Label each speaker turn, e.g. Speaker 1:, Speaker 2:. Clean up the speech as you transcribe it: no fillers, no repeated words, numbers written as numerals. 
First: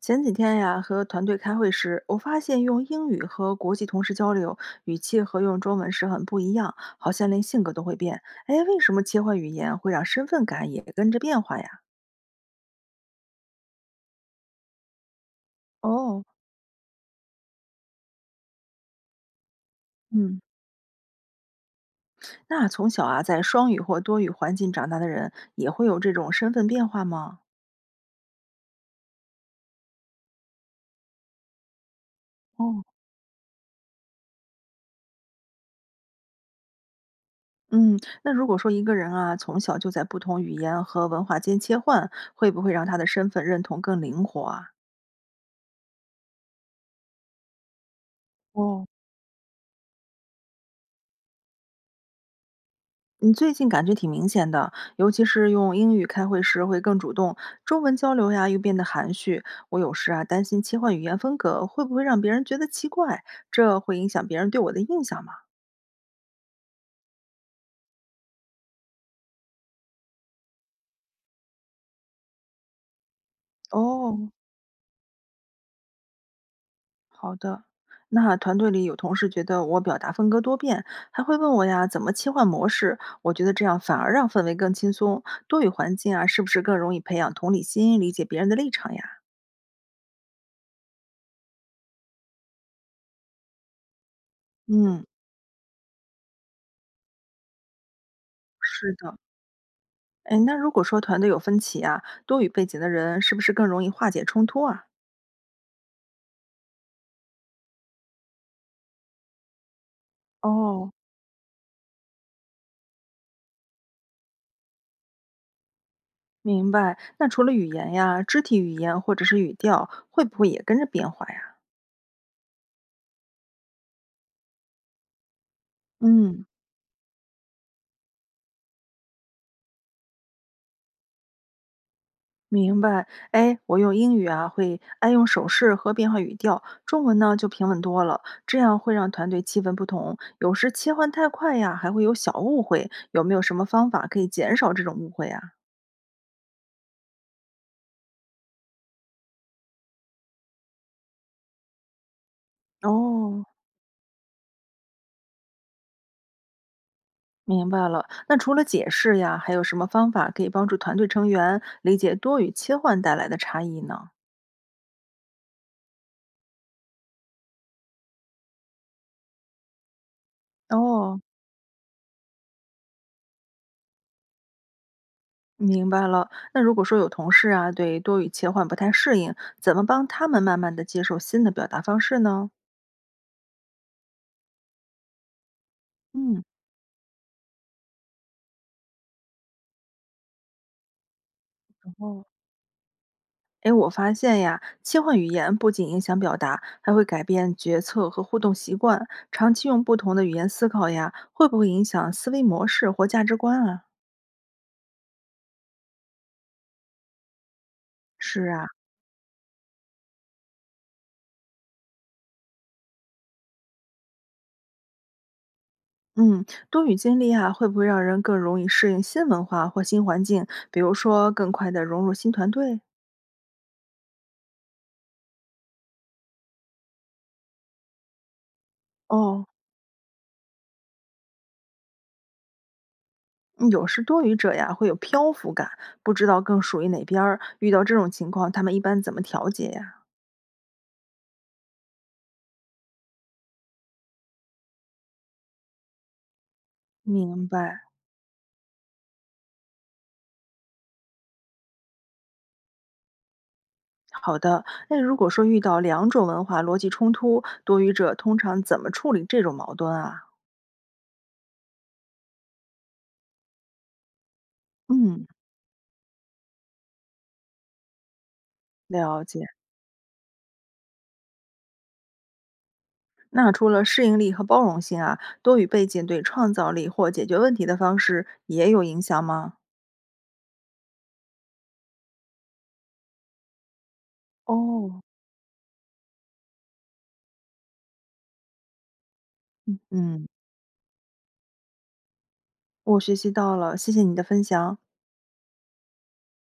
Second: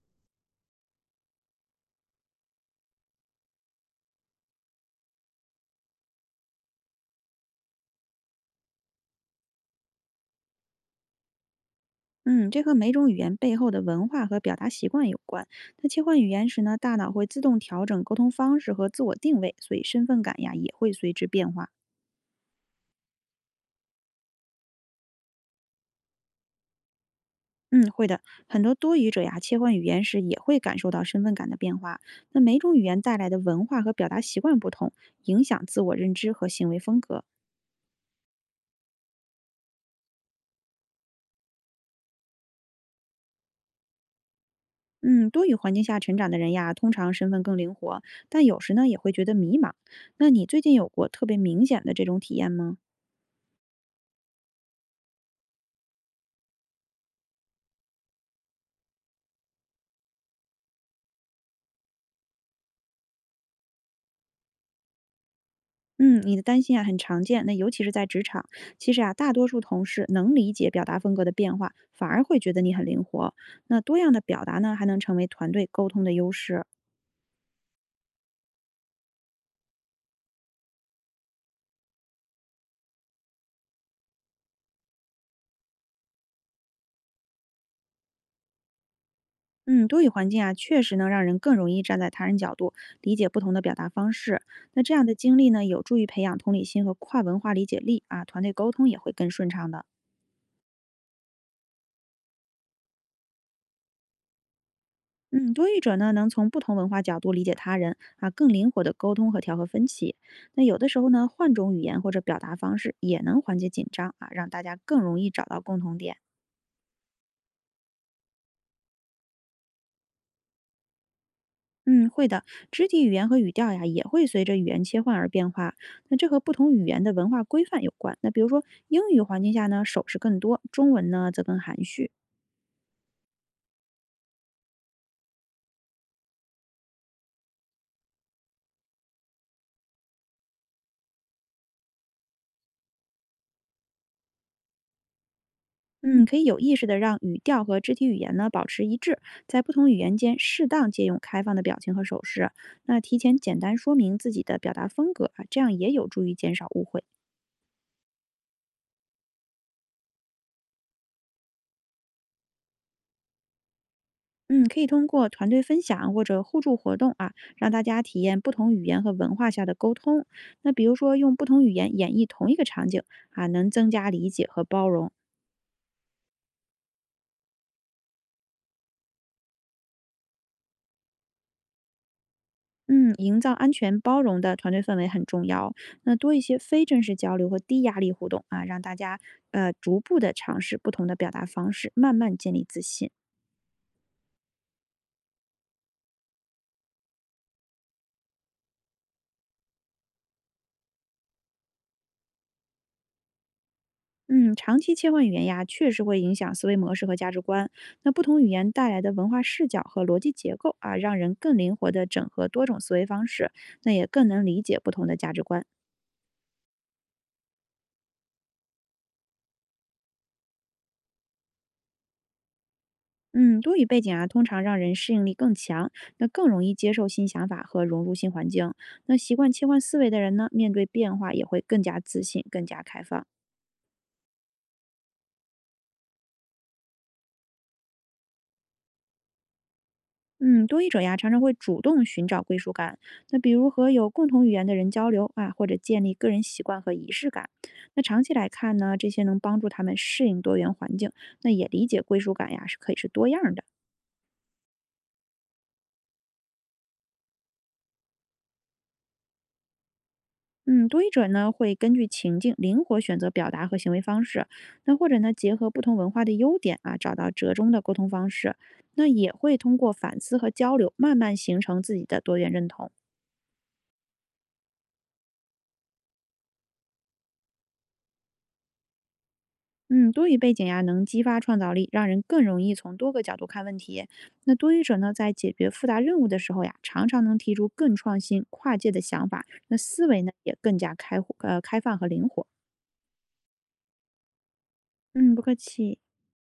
Speaker 1: 前几天呀，和团队开会时，我发现用英语和国际同事交流，语气和用中文时很不一样，好像连性格都会变。哎，为什么切换语言会让身份感也跟着变化呀？
Speaker 2: 嗯，这和每种语言背后的文化和表达习惯有关。那切换
Speaker 1: 哦，
Speaker 2: 语言时呢，大脑会自动调整沟通方式和自我定位，所以身份
Speaker 1: 嗯，
Speaker 2: 感呀也会随之变化。
Speaker 1: 那从小啊，在双语或多语环境长大的人，也会有这种身份变化吗？
Speaker 2: 嗯，会的，很多多语者呀，切换语言时也会感受到身份感的变化。那每
Speaker 1: 哦，
Speaker 2: 种语言带来的文化和表达习惯不同，影响自我认知和行为风格。
Speaker 1: 嗯，那如果说一个人啊，从小就在不同语言和文化间切换，会不会让他的身份认同更灵活啊？
Speaker 2: 嗯，多语环境下成长的人呀，通常身份更灵活，但有时
Speaker 1: 哦。
Speaker 2: 呢也会觉得迷茫。那你最近有过特别明显的这种体验吗？
Speaker 1: 你最近感觉挺明显的，尤其是用英语开会时会更主动，中文交流呀又变得含蓄。我有时啊担心切换语言风格会不会让别人觉得奇怪，这会影响别人对我的印象吗？
Speaker 2: 嗯，你的担心啊很常见，那尤其是在职场。其实啊，大多数同事能理解表达风格的变化，反而会觉得你很灵活。那多样的
Speaker 1: 哦，
Speaker 2: 表达呢，还能成为团队沟通的优势。
Speaker 1: 好的。那团队里有同事觉得我表达风格多变，还会问我呀怎么切换模式。我觉得这样反而让氛围更轻松，多语环境啊是不是更容易培养同理心，理解别人的立场呀？
Speaker 2: 嗯，多语环境啊，确实能让人更容易站在他人角度，理解不同的表达方式。那这
Speaker 1: 嗯，
Speaker 2: 样的经历呢，有助于培养同理心和跨文化理解力啊，团队沟通
Speaker 1: 是
Speaker 2: 也会
Speaker 1: 的。
Speaker 2: 更顺畅的。
Speaker 1: 哎，那如果说团队有分歧啊，多语背景的人是不是更容易化解冲突啊？
Speaker 2: 嗯，多语者呢，能从不同文化角度理解他人啊，更灵活的沟通和调和分歧。那有的
Speaker 1: 哦，
Speaker 2: 时候呢，换种语言或者表达方式也能缓解紧张啊，让大家更容易找到共同点。
Speaker 1: 明白。那除了语言呀，肢体语言或者是语调，会不会也跟着变化呀？
Speaker 2: 嗯，会的，肢体语言和语调呀，也会随着语言切换而变化。那这和
Speaker 1: 嗯，
Speaker 2: 不同语言的文化规范有关。那比如说，英语环境下呢，手势更多；中文呢，则更含蓄。
Speaker 1: 明白。哎，我用英语啊，会爱用手势和变化语调，中文呢就平稳多了。这样会让团队气氛不同，有时切换太快呀，还会有小误会。有没有什么方法可以减少这种误会啊？
Speaker 2: 嗯，可以有意识的让语调和肢体语言呢保持一致，在不同语言间适当借用开放的表情和手势。那提前
Speaker 1: 哦，
Speaker 2: 简单说明自己的表达风格啊，这样也有助于减少误会。
Speaker 1: 明白了。那除了解释呀，还有什么方法可以帮助团队成员理解多语切换带来的差异呢？
Speaker 2: 嗯，可以通过团队分享或者互助活动啊，让大家体验不同语言和文化下的沟通。那比如说
Speaker 1: 哦，
Speaker 2: 用不同语言演绎同一个场景啊，能增加理解和包容。
Speaker 1: 明白了。那如果说有同事啊对多语切换不太适应，怎么帮他们慢慢的接受新的表达方式呢？
Speaker 2: 嗯，营造安全包容的团队氛围很重要。那多一
Speaker 1: 嗯，
Speaker 2: 些非正式交流和低压力互动啊，让大家逐步的尝试不同的表达方式，慢
Speaker 1: 哦，
Speaker 2: 慢建立自信。
Speaker 1: 哎，我发现呀，切换语言不仅影响表达，还会改变决策和互动习惯。长期用不同的语言思考呀，会不会影响思维模式或价值观啊？
Speaker 2: 嗯，长期切换语言呀，确实会影响思维模式和价值观。那不同
Speaker 1: 是
Speaker 2: 语
Speaker 1: 啊，
Speaker 2: 言带来的文化视角和逻辑结构啊，让人更灵活的整合多种思维方式，那也更能理解不同的价值观。
Speaker 1: 嗯，多语经历啊，会不会让人更容易适应新文化或新环境？比如说，更快地融入新团队？
Speaker 2: 嗯，多语背景啊，通常让人适应力更强，那更容易接受新想法和融入新环境。那习
Speaker 1: 哦，
Speaker 2: 惯切换思维的人呢，面对变化也会更加自信、更加开放。
Speaker 1: 嗯有时多语者呀，会有漂浮感，不知道更属于哪边儿。遇到这种情况，他们一般怎么调节呀？
Speaker 2: 嗯，多语者呀，常常会主动寻找归属感。那比如和有共同语言的人交流啊，或者建立个人习惯和仪式
Speaker 1: 明
Speaker 2: 感。
Speaker 1: 白。
Speaker 2: 那长期来看呢，这些能帮助他们适应多元环境，那也理解归属感呀是可以是多样的。
Speaker 1: 好的，那如果说遇到两种文化逻辑冲突，多语者通常怎么处理这种矛盾啊？
Speaker 2: 嗯，多语者呢会根据情境灵活选择表达和行为方式，那或者
Speaker 1: 嗯，
Speaker 2: 呢结合不同文化的优点啊，找到折中的沟通方式，那
Speaker 1: 了
Speaker 2: 也
Speaker 1: 解。
Speaker 2: 会通过反思和交流，慢慢形成自己的多元认同。
Speaker 1: 那除了适应力和包容性啊，多语背景对创造力或解决问题的方式也有影响吗？
Speaker 2: 嗯，多语背景呀，能激发创造力，让人更容易从多个角度看问题。那多语者
Speaker 1: 哦，
Speaker 2: 呢，在解决复杂任务的时候呀，常常能提出更创新、跨界的想法，那思维
Speaker 1: 嗯，
Speaker 2: 呢也更加开阔开放和灵活。
Speaker 1: 我学习到了，谢谢你的分享。
Speaker 2: 嗯，不客气。